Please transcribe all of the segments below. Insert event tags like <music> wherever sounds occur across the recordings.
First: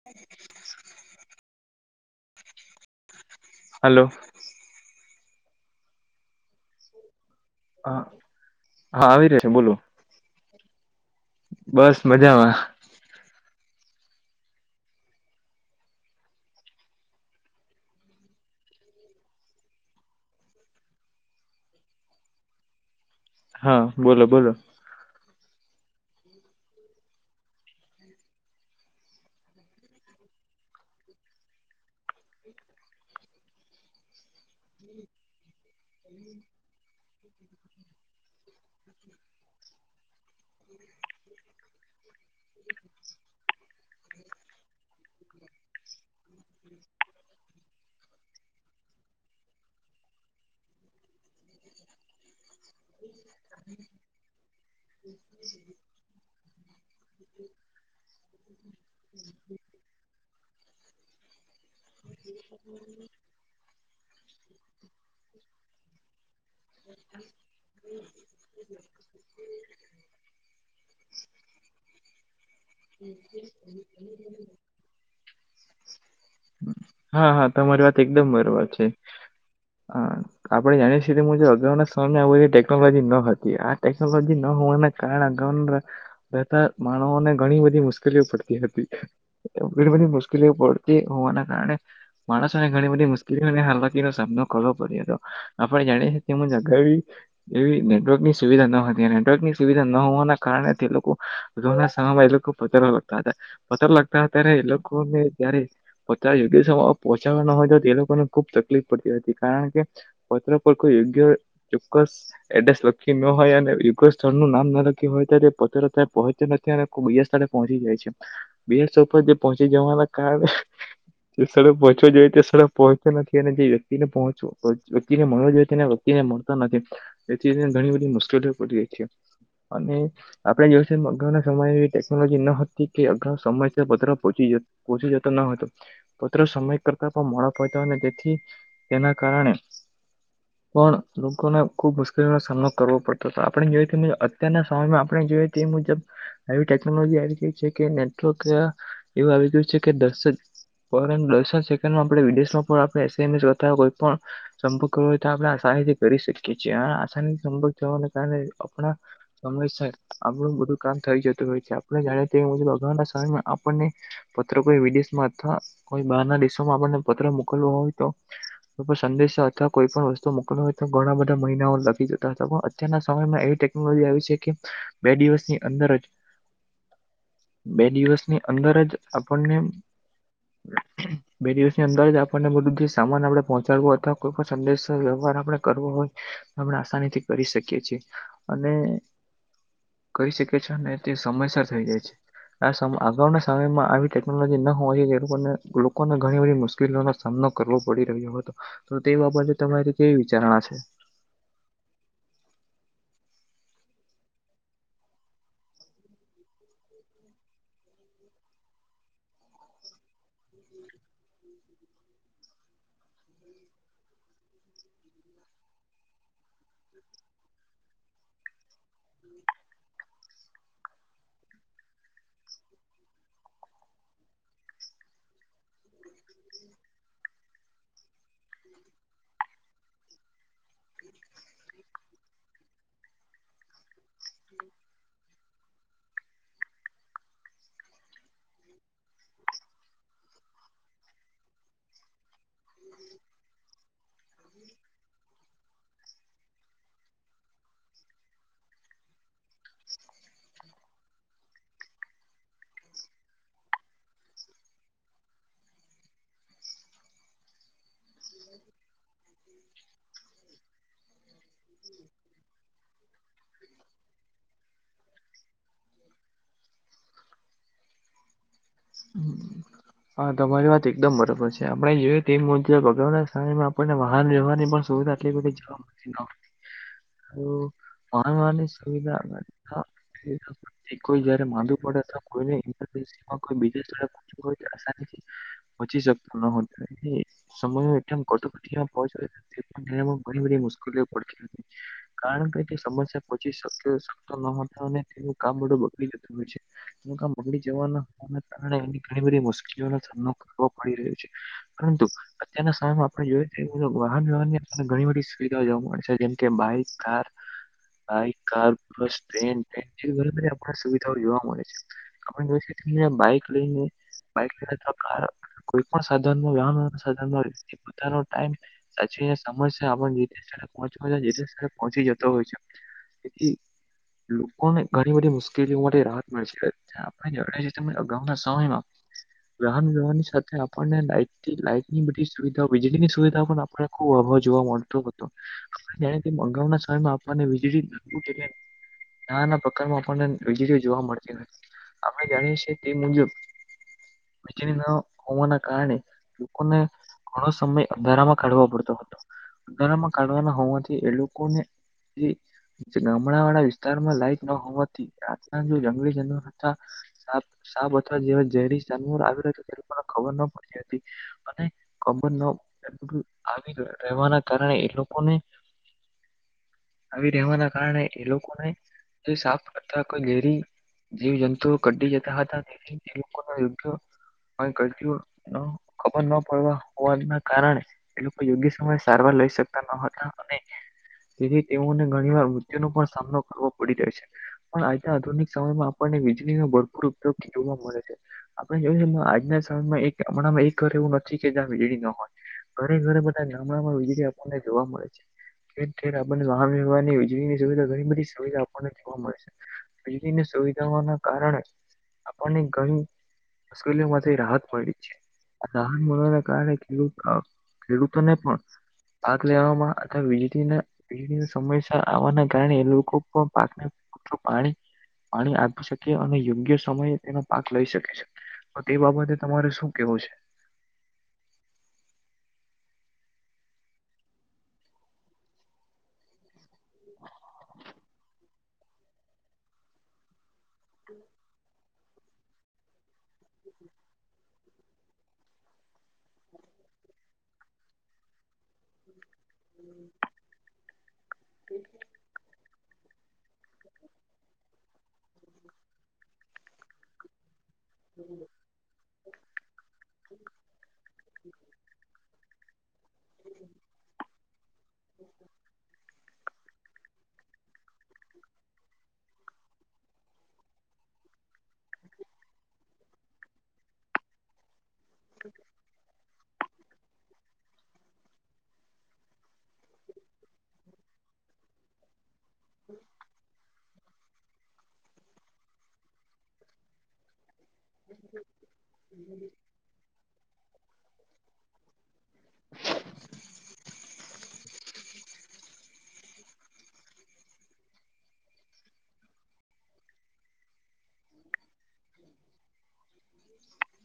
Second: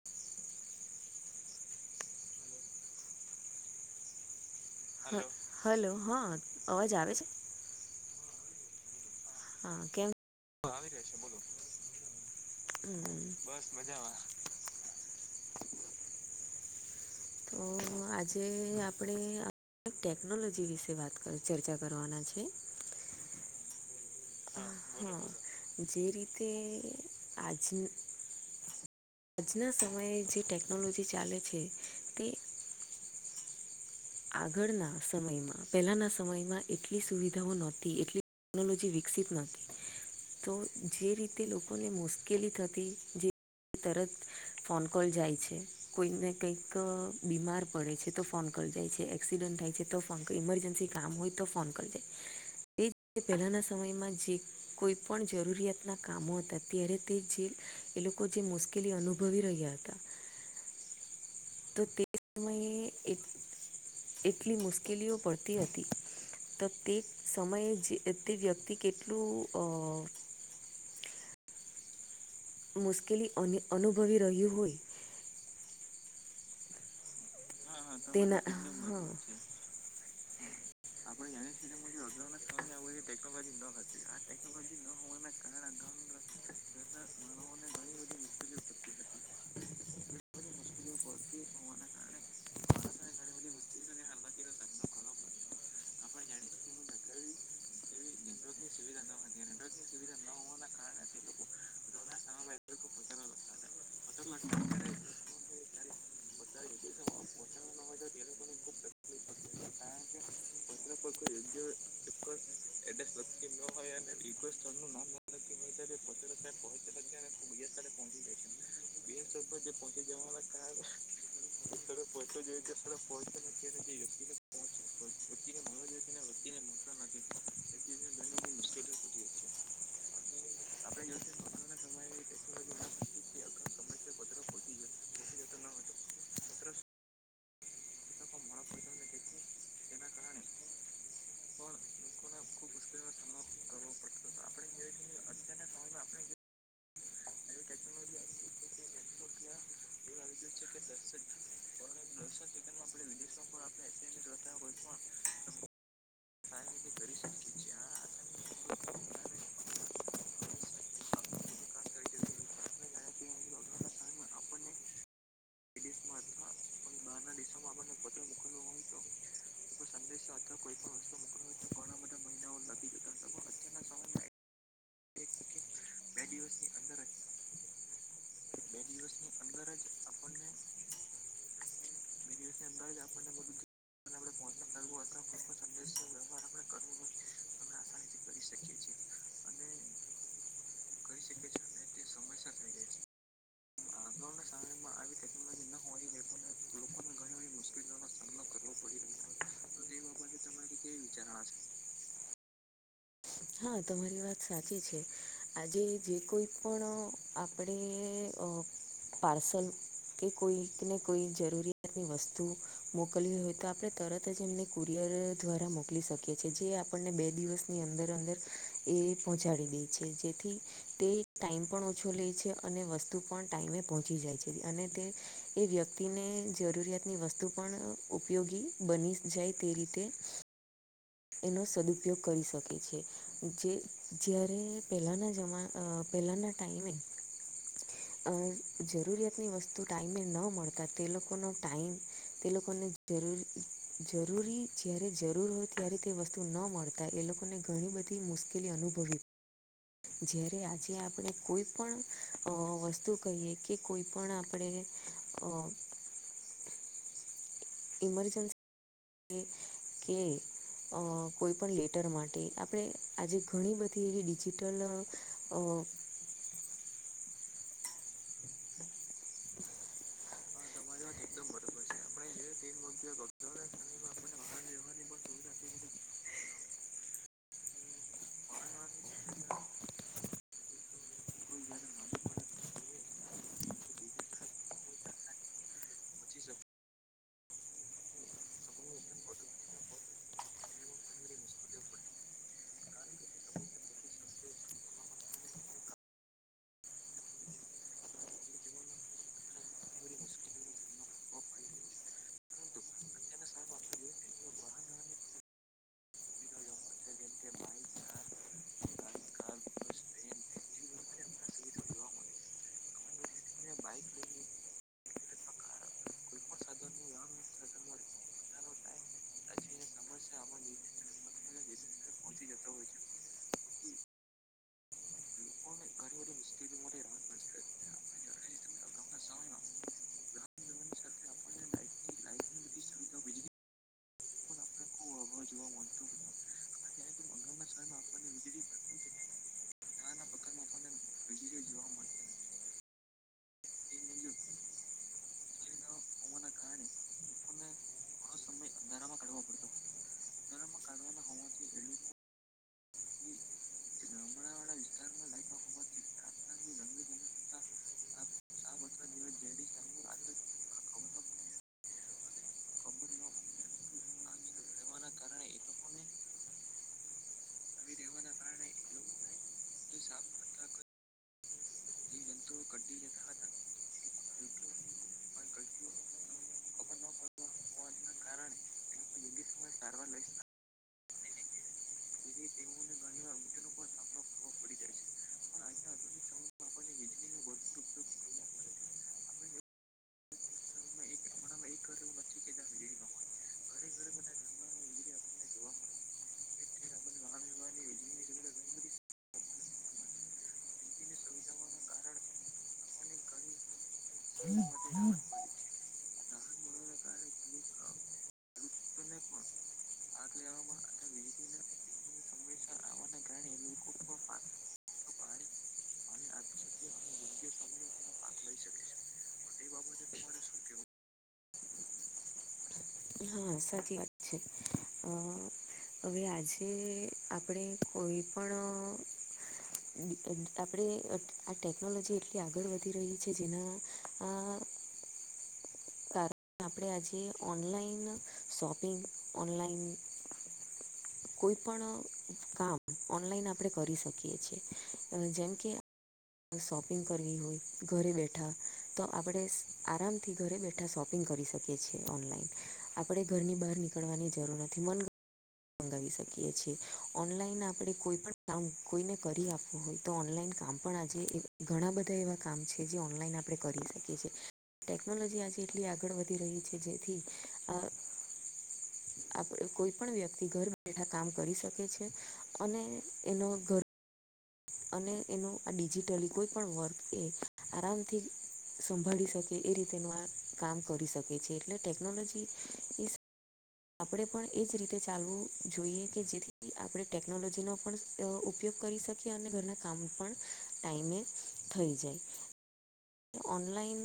હ <inaudible> હલો. હ હલો, હા અવાજ આવે છે? હા હા આવી ર હા કેમ બસ મજામાં. હ. તો આજે આપણે ટેકનોલોજી વિશે વાત ચર્ચા કરવાના છે. હા બોલો બોલો. હા જે રીતે આજનું આજના સમયે જે ટેકનોલોજી ચાલે છે. તે આગળના સમયમાં પહેલાના સમયમાં એટલી સુવિધાઓ નહોતી એટલી ટેક્નોલોજી વિકસિત નહતી. તો જે રીતે લોકોને મુશ્કેલી થતી જે તરત ફોન કોલ જાય છે કોઈને કંઈક બીમાર પડે છે તો ફોન કોલ જાય છે. એક્સિડન્ટ થાય છે તો ફોન ઇમરજન્સી કામ હોય તો ફોન કરી જે. તે જી પહેલાના સમયમાં જે કોઈ પણણ જરૂરિયાતના કામો હતા. ત્યારે તે જે એ લોકો જે મુશ્કેલી અનુભવી રહ્યા હતા. તો તે સમયે એટલી મુશ્કેલીઓ પડતી હતી. તો તે સમયે જે તે વ્યક્તિ કેટલું મુશ્કેલી અન અનુભવી રહ્યું હોય. હા હા તમારી વાત એકદમ તેના બરોબર છે, હા. આપણે જાણીએ છી કે મુું અગાઉ ના સમય આવ બધી ટેકનોલોજી ન હતી આ ટેકનોલોજી ન હોવાના કારણ આગઉ, રહેતા માણને ઘણી બધી મુશ્કેલીઓ પડતી હતી. ઘણી બધી મુશ્કેલીઓ પડતી હોવાના કારણે. માણસોને ઘણી બધી મુશ્કેલીઓને હાલાકીનોો સામનો કરવો પડ્યો હતો. આપણે જાણીએ કે હું જગાવી એવી નેટવર્કની સુવિધા ન હતી નેટવર્કની સુવિધા ન હોવાના કારણે, તે લોકોના એ લોકો પથરો લગતા હતા, પ્રો લગતા ત્યારે એ લોકોને જયારે પોતા યોગ્ય સમય પહોંચાડવા ન હોય તો તે લોકોને ખુબ તકલીફ પડતી હતી કારણ કે. પત્રના પ યોગ્ય ચોક્કસ એડસ લખી ન હોય અને યુગ સ્થળ નું નામ ના લખ્યું હોય ત્યારે પો પહોંચે યારે બીાર સ્થળે પહોંચી જાય છે, બીર સ્થળ જે પહોંચી જવાના કારણે જે સર પહોચો જોઈએ તે સર પહોંચ્યો નથી અને જે વ્યક્તિને પહોચવો વ્યક્તિને મળવા જઈએ તેને એને મળતા નથી એથી ઘણી બધી મુશ્કેલી પડી રહી છે અને આપડે જઈ સુધી બધાને એ સમયે ટેકનોલોજી ન હતી કે અગાઉ સમયસર પત્ર પહોચી જતો ન હતો પત્ર સમય કરતા પણ મોડો પહોંચ્યો અને તેથી તેના કારણે પણ લોકોને ખુબ મુશ્કેલીનો સામનો કરવો પડતો હતો આપણે જોઈએ તો અત્યારના સમયમાં આપણે જોઈએ તે મુજબ આવી ટેકનોલોજી આવી ગઈ છે કે નેટવર્ક એવું આવી ગયું છે કે દશ જ દશ જ સેકન્ડ માં આપડે વિદેશમાં પણ આપડે એસ એમ એસ કોઈ પણ સંભવ કરવો હોય તો આપણે આસાનીથી કરી શકીએ છીએ અને આસાનીથી સંભક થવાને કારણે આપણા સમયસર આપણું બધું કામ થઈ જતું હોય છે આપણે જાણીએ મુજબ અગાઉના સમયમાં આપણને પત્ર કોઈ વિદેશમાં અથવા કોઈ બહારના દેશોમાં આપણને પત્ર મોકલવો હોય તો સંદેશા અથવા કોઈ પણ વસ્તુ મોકલવા હોય તો ઘણા બધા મહિનાઓ લાગી જતા હતા પણ અત્યારના સમયમાં એવી આવી છે કે બે દિવસની અંદર જ બે દિવસની અંદર જ આપણને બલે બે દિવસની અંદર જ આપણને બધું જે સામાન આપણે પહોંચાડવો અથવા કોઈ પણ સંદેશો વ્યવહાર આપડે કરવો હોય હમણાં આસાનીથી કરી શકીએ છીએ અને કહી શકીએ છીએ ને તે સમયસર થઇ જાય છે આ સમ અગાઉના સમયમાં આવી ટેકનોલોજી ન હોય જો તે લોકોને લોકોને ઘણી બધી મુશ્કેલીઓનો સામનો કરવો પડી રહ્યો હતો તો તે બાબતે તમારી કેવી વિચારણા છે હા તમારી વાત સાચી છે આજે જે કોઈ પણ આપડે પાર્સલ કે કોઈક ને કોઈ જરૂરિયાતની વસ્તુ મોકલવી હોય તો આપણે તરત જ એમને કુરિયર દ્વારા મોકલી શકીએ છીએ જે આપણને બે દિવસની અંદર અંદર એ પહોંચાડી દે છે જેથી તે ટાઈમ પણ ઓછો લે છે અને વસ્તુ પણ ટાઈમે પહોંચી જાય છે અને તે એ વ્યક્તિને જરૂરિયાતની વસ્તુ પણ ઉપયોગી બની જાય તે રીતે એનો સદુપયોગ કરી શકે છે જે જ્યારે પહેલાના જમાના પહેલાના ટાઈમે અ જરૂરિયાતની વસ્તુ ટાઈમે ન મળતા તે લોકોનો ટાઈમ તે લોકોને જરૂર જરૂરી જયારે જરૂર હોતી ત્યારે તે વસ્તુ ન મળતા એ લોકોને ઘણી બધી મુશ્કેલી અનુભવી જ્યારે આજે આપણે કોઈ પણ વસ્તુ કહીએ કે કોઈ પણ આપણે અ ઇમરજન્સી કે અ કોઈપણ લેટર માટે આપણે આજે ઘણી બધી એવી ડિજિટલ અ હમ હા તમારી વાત એકદમ બરોબર છે આપણે જોઈએ તે મુજબ અગાઉના સમયમાં આપણને વાહન વ્યવહારની પણ સુવિધા એટલે જવા તો પરણવા સુવિધા ની કોઈ રે માંદું પડે તો કોઈ બીજ સ્થ હોય આ પછી શક ન હો એ સમય એ કટકમાં પહોચ પણ તે ઘણી બધી મુશ્કેલીઓ પડતી હતી કારણ કે તે સમસ્યા પહચી શતો ન અને તે કામું બગડી જતું હોય છે બધુ કામ બગડી જવાના હોવાના કારણે એ ઘણી બધી મુશ્કેલીઓનો સામનો કરવો પડી રહ્યો છે. પરંતુ. અત્યારના સમયમાં આપણે જોઈ તે વાહન વ્યહવાર ની આપને ઘણી બધી સુવિધાઓ જોવા મળે છે જેમ કે bike car bike car plus train train જેવી આપણને સુવિધાઓ જોવા મળે છે. આપણે જો <inaudible> બાઈક લઈને બાઈક લઈને તો કાર કોઈ પણ સાધન નુ વાન સાધનો પોતાનો ટાઈમ સાચીને સમજ આપી <inaudible> પચ પહચી જતો હોય છેથી લોકોને ઘણી બધી મુશ્કેલીઓ માટે રાહત મળશે આપણે જણે અગાઉતાના સમયમાં વાહન વ્યવહાર ની સાથે આપણને લાઈટ લાઈટ ની બધી સુવિધાઓ વીજળીની સુવિધાઓ પણ આપને ખુબ અભાવ જોવા મળે. ને <inaudible> માવના સમયમાં આપવાને વીજળી નાના પ્રકારમાં આપણને વિજળી જોવા મળતી નથી આપણે જાણીએ છીએ તે મુજબ વીજળી ના હોવાના કારણે લોકોને ઘણો સમય અંધારામાં કાઢવો પડતો હતો અંધારામાં કાઢવાના હોવાથી એ લોકોને જે જે ગામડા વાળા વિસ્તારમાં લાઈટ ન હોવાથી રાતના જો જંગલી જાનવર હતા સાપ સાપ અથવા જેવા જેહરી જાનવર આવી રહ હત તે ખબર ના પડતી હતી અને ખબર ન આવી રહેવાના કારણે એ લોકોને ને <unintelligible> આવી રહેવાના કારણે એ લોકોને સાફ કરતા કોઈ ઘેરી જીવ જંતુઓ કઢી જતા હતા લોકો ના યુધ ગ <inaudible> ખબર ના પડવા હોવાના કારણે એ લોકો યોગ્ય સમયે સારવાર લઈ શકતા ન હતા અને તેથી તેઓને ઘણીવાર વૃદ્ધઓ ન પણ સામનો કરવો પડી રહ્યો છે. પણ આજ આધુનિક સમયમાં આપણને વીજળીનો ભરપૂર ઉપયોગ કે જોવા મળે છે. આપણે જોય આજના સમયમાં હમણાંમાં એક ઘર એવું નથી કે જ્યાં વીજળી ન હોય. ઘરે ઘરે બધા ગામડામાં વીજળી આપણને જોવા મળે છે. ઠેર ઠેર આપણને વાહન વ્યવહાર ની વિજળી ની સુવિધા ઘણી બધી સુવિધા આપણને જોવા મળે છે. વીજળીની સુવિધાઓ ના કારણે આપણને ઘણી મુશ્કેલીઓ માંથી રાહત મળી છે. રાહાત મળવાને કારણે ખેૂ અ ખેડૂતોને પણ આગ લેવામાં અથવા વીજળી ને પી સમસ્યા આવવાના કારણે એ લોકો પણ પાક નેું પુરતું પાણી પાણી આપી શકે અને યોગ્ય સમયે તેનો પાક લઈ શકે. તો તે બાબતે તમારે શું કેવું છે. હા સાચી વાત છે અ હવે આજ તે આપણે કોઈ પણ આપે આક <inaudible> ટેકનોલોજી એટલી આગળ વધી રહી છે જેના આ કારણે આપણે આજે ઓનલાઈન શોપિંગ ઓનલાઈન કોઈ પણ કામ ઓનલાઈન આપણે કરી શકીએ છીએ જેમકે શોપિંગ કરવી હોય ઘરે બેઠા તો આપણે આરામથી ઘરે બેઠા શોપિંગ કરી શકીએ છીએ ઓનલાઈન આપડે ઘરની બહાર નીકળવાની જરૂર નથી મન મંગાવી શકીએ છેએ ઓનલાઈન આપણે કોઈ પણ કામ કોઈને કરી આપવું હોય તો ઓનલાઈન કામ પણ આજે ઘણા બધા એવા કામ છે જે ઓનલાઈન આપણે કરી શકીએ છીએ ટેકનોલોજી આજે એટલી આગળ વધી રહી છે જેથી આ આપ કોઈ પણ વ્યક્તિ ઘર બેઠા કામ કરી શકે છે અને એનો ઘર અને એનું આ ડિજિટલી કોઈ પણ વર્ક એ આરામથી સંભાળી શકે એ રીતેનું આ કામ કરી શકે છે એટલે ટેકનોલોજી એ આપણે પણ એજ રીતે ચાલવું જોઈએ કે જેથી આપણે ટેકનોલોજીનો પણ ઉપયોગ કરી શકીએ અને ઘરના કામ પણ ટાઈમેે થઈ જાય ઓનલાઈન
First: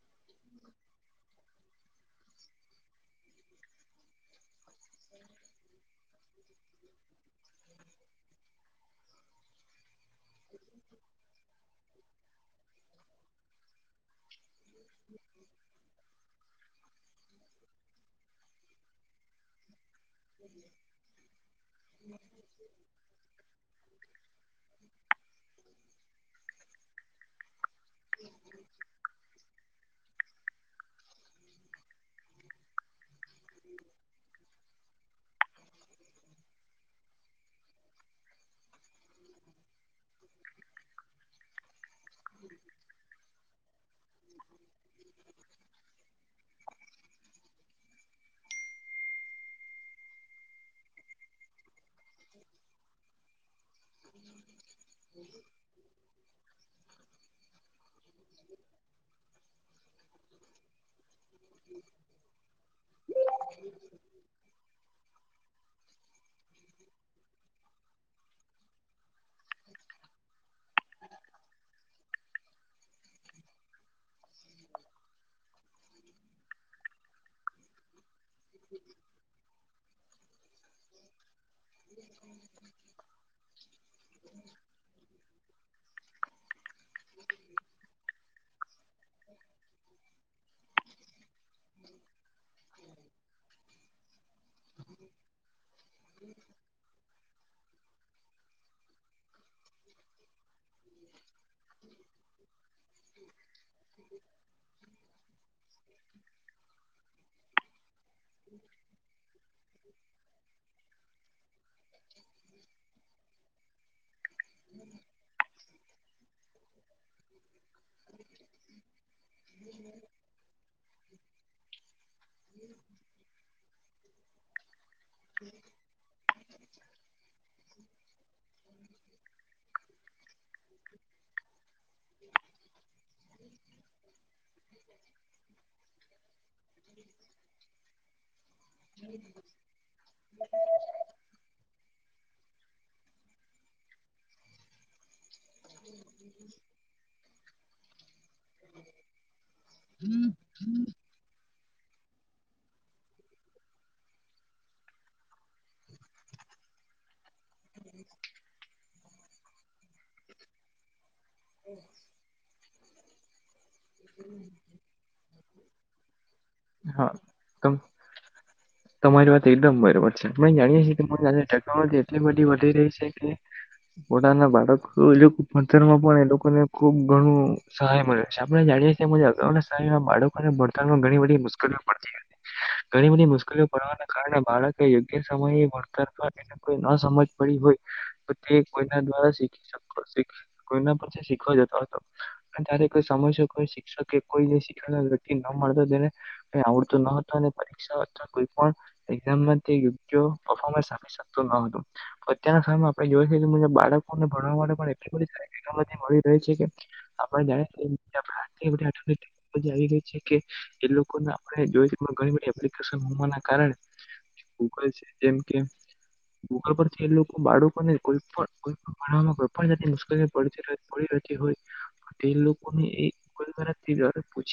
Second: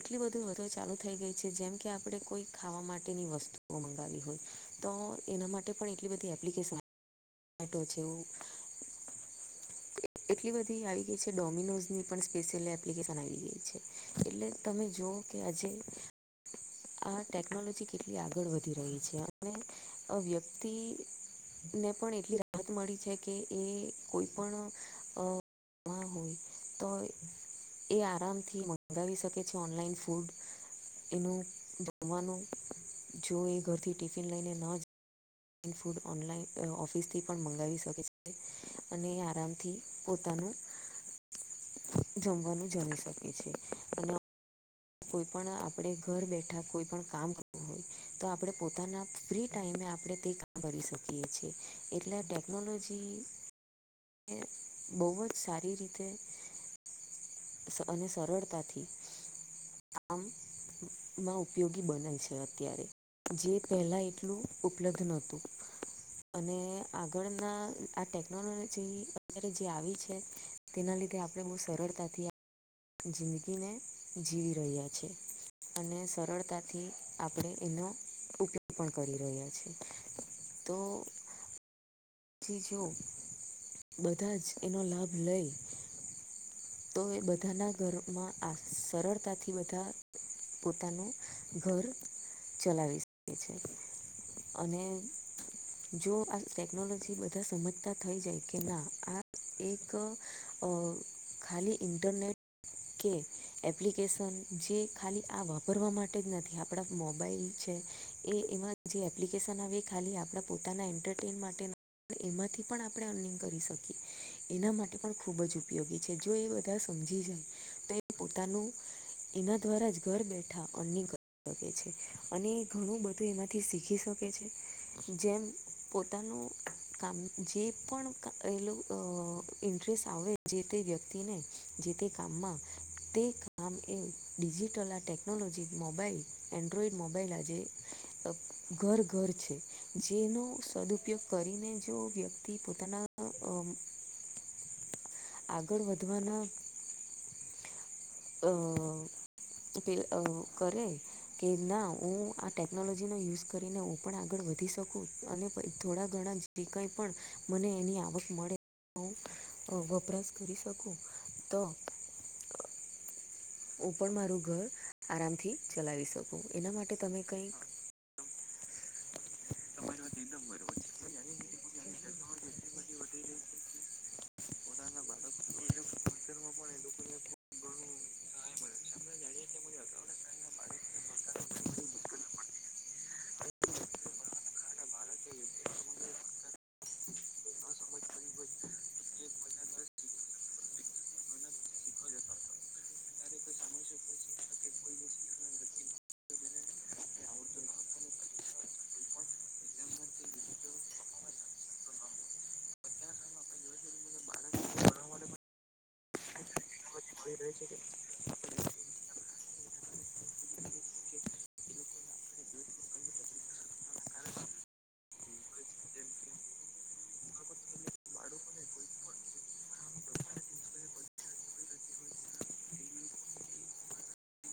એટલી બધું વધારે ચાલુ થઈ ગઈ છે જેમ કે આપણે કોઈ ખાવા માટેની વસ્તુઓ મંગાવી હોય તો એના માટે પણ એટલી બધી એપ્લિકેશન આટો છે એવું એટલી બધી આવી ગઈ છે ડોમિનોઝની પણ સ્પેશિયલ એપ્લિકેશન આવી ગઈ છે. એટલે તમે જુઓ કે આજે આ ટેકનોલોજી કેટલી આગળ વધી રહી છે અને આ વ્યક્તિ ને પણ એટલી રાહત મળી છે. કે એ કોઈ પણ <unintelligible> હોય તો એ આરામથી મંગાવી શકે છે ઓનલાઈન ફૂડ એનું જમવાનું જો એ ઘરથી ટિફિન લઈને ના જ ફૂડ ઓનલાઈન ઓફિસ થી પણ મંગાવી શકે છે અને આરામથી પોતાનું જમવાનું જમી શકે છે અને કોઈ પણ આપણે ઘર બેઠા કોઈ પણ કામ તો આપણે પોતાના ફ્રી ટાઈમે આપણે તે કરી શકીએ છેએ. એટલે ટેકનોલોજી એ બહુ જ સારી રીતે અને સરળતાથી કામ માં ઉપયોગી બનેય છે અત્યારે જે પહેલા એટલું ઉપલબ્ધ નહોતું અને આગળના આ ટેકનોલોજી અરે જે આવી છે. તેના લીધે આપણે બહુ સરળતાથી આ જિંદગીને જીવી રહ્યા છીએ અને સરળતાથી આપણે એનો ઉપયોગ પણ કરી રહ્યા છે તો હ. પછી જો બધા જ એનો લાભ લઈ તો એ બધાના ઘરમાં આ સરળતાથી બધા પોતાનું ઘર ચલાવી શકે છે. અને જો આ ટેકનોલોજી બધા સમજતા થઈ જાય કે ના આ એક અ ખાલી ઇન્ટરનેટ કે એપ્લિકેશન જે ખાલી આ વાપરવા માટે જ નથી આપણા મોબાઈલ છે એ એમાં જે એપ્લિકેશન આવે એ ખાલી આપણા પોતાના એન્ટરટેન માટે એમાંથી પણ આપણે અર્નિંગ કરી શકીએ. એના માટે પણ ખૂબ જ ઉપયોગી છે જો એ બધા સમજી જાય, તો એ પોતાનું, એના દ્વારા જ ઘર બેઠા અ કરી શકે છે, અને ઘણું બધું એમાંથી શીખી શકે છે. જેમ પોતાનું કામ જે પણલું ઇન્ટરેસ્ટ આવે જે તે વ્ય વ્યતિને, જે તે કામમાં. તે કામ એ ડિજિટલ આ ટેકનોલોજી મોબાઈલ. એન્ડ્રોઈડ મોબાઈલ આજે ઘર ઘર છે, જેનો સદઉપયોગ કરીને જો વ્યક્તિ પોતાના આગળ વધવાના અ પ કરે. કે ના હું આ ટેકનોલોજીનો યુઝ કરીને હું પણ આગળ વધી શકું અને પ થોડા ઘણા જે કાંઈ પણ, મને એની આવક મળે હું વપરાશ કરી શકું. તો હું પણ મારું ઘર, આરામથી ચલાવી શકું. એના માટે હા તમે કંઈ તમ. તમારી વાત એકદમ બરોબર છે આપ જાણીએ છીએ તમા ટેકનોલોજી એટલી બધી વધી રહી છે કે ઓળાના બાળકો એ લોકો પથરમાં પણ એ લોકોને ખુબ ઘણું સહાય મળ્યો છે આપણે જાણીએ છીએ અગાઉના સહાયમાં બાળકોને ભણતણમાં ઘણી બધી મુશ્કેલીઓ પડતી ઘણી બધી મુશ્કેલીઓ પડવાના કારણે બાળક યોગ્ય સમય વતર કો ન સમજ પડી હોય, તો તે કોઈના દ્વારા શીખ કોઈના પરથી શીખવા જતો હો હતો. ત્યારે કોઈ સમસ કોઈ શિક્ષક કે કોઈ શીખ વ્યક્તિ ન મળતો તેને. આવડતું ન હતો અને પરીક્ષા અથવા કોઈ પણ, એઝામમાં યોગ્ય પફોર્મન્સ આપ છે. ું ન હતું. અત્યના સમયમાં આપે જોઈ શકી મુબ બાળકોને ભણવા માટે પણ એટલી બધ મળી રહી છે કે. આપણને જા <unintelligible> જે છે કે એ લોકો જો એ્િક <unintelligible> હોવાના કારણે ગુગલ છે જેમ કેમ ગગા <unintelligible> પરથી એ લોકો બાળકો ને કોઈ પણ કોઈ પણ ભણવામાં કોઈ પણ જા મુશ્કેલી પડતી પડી રતી હોય, તે લોકોને એનાથી દ પૂછી <unintelligible>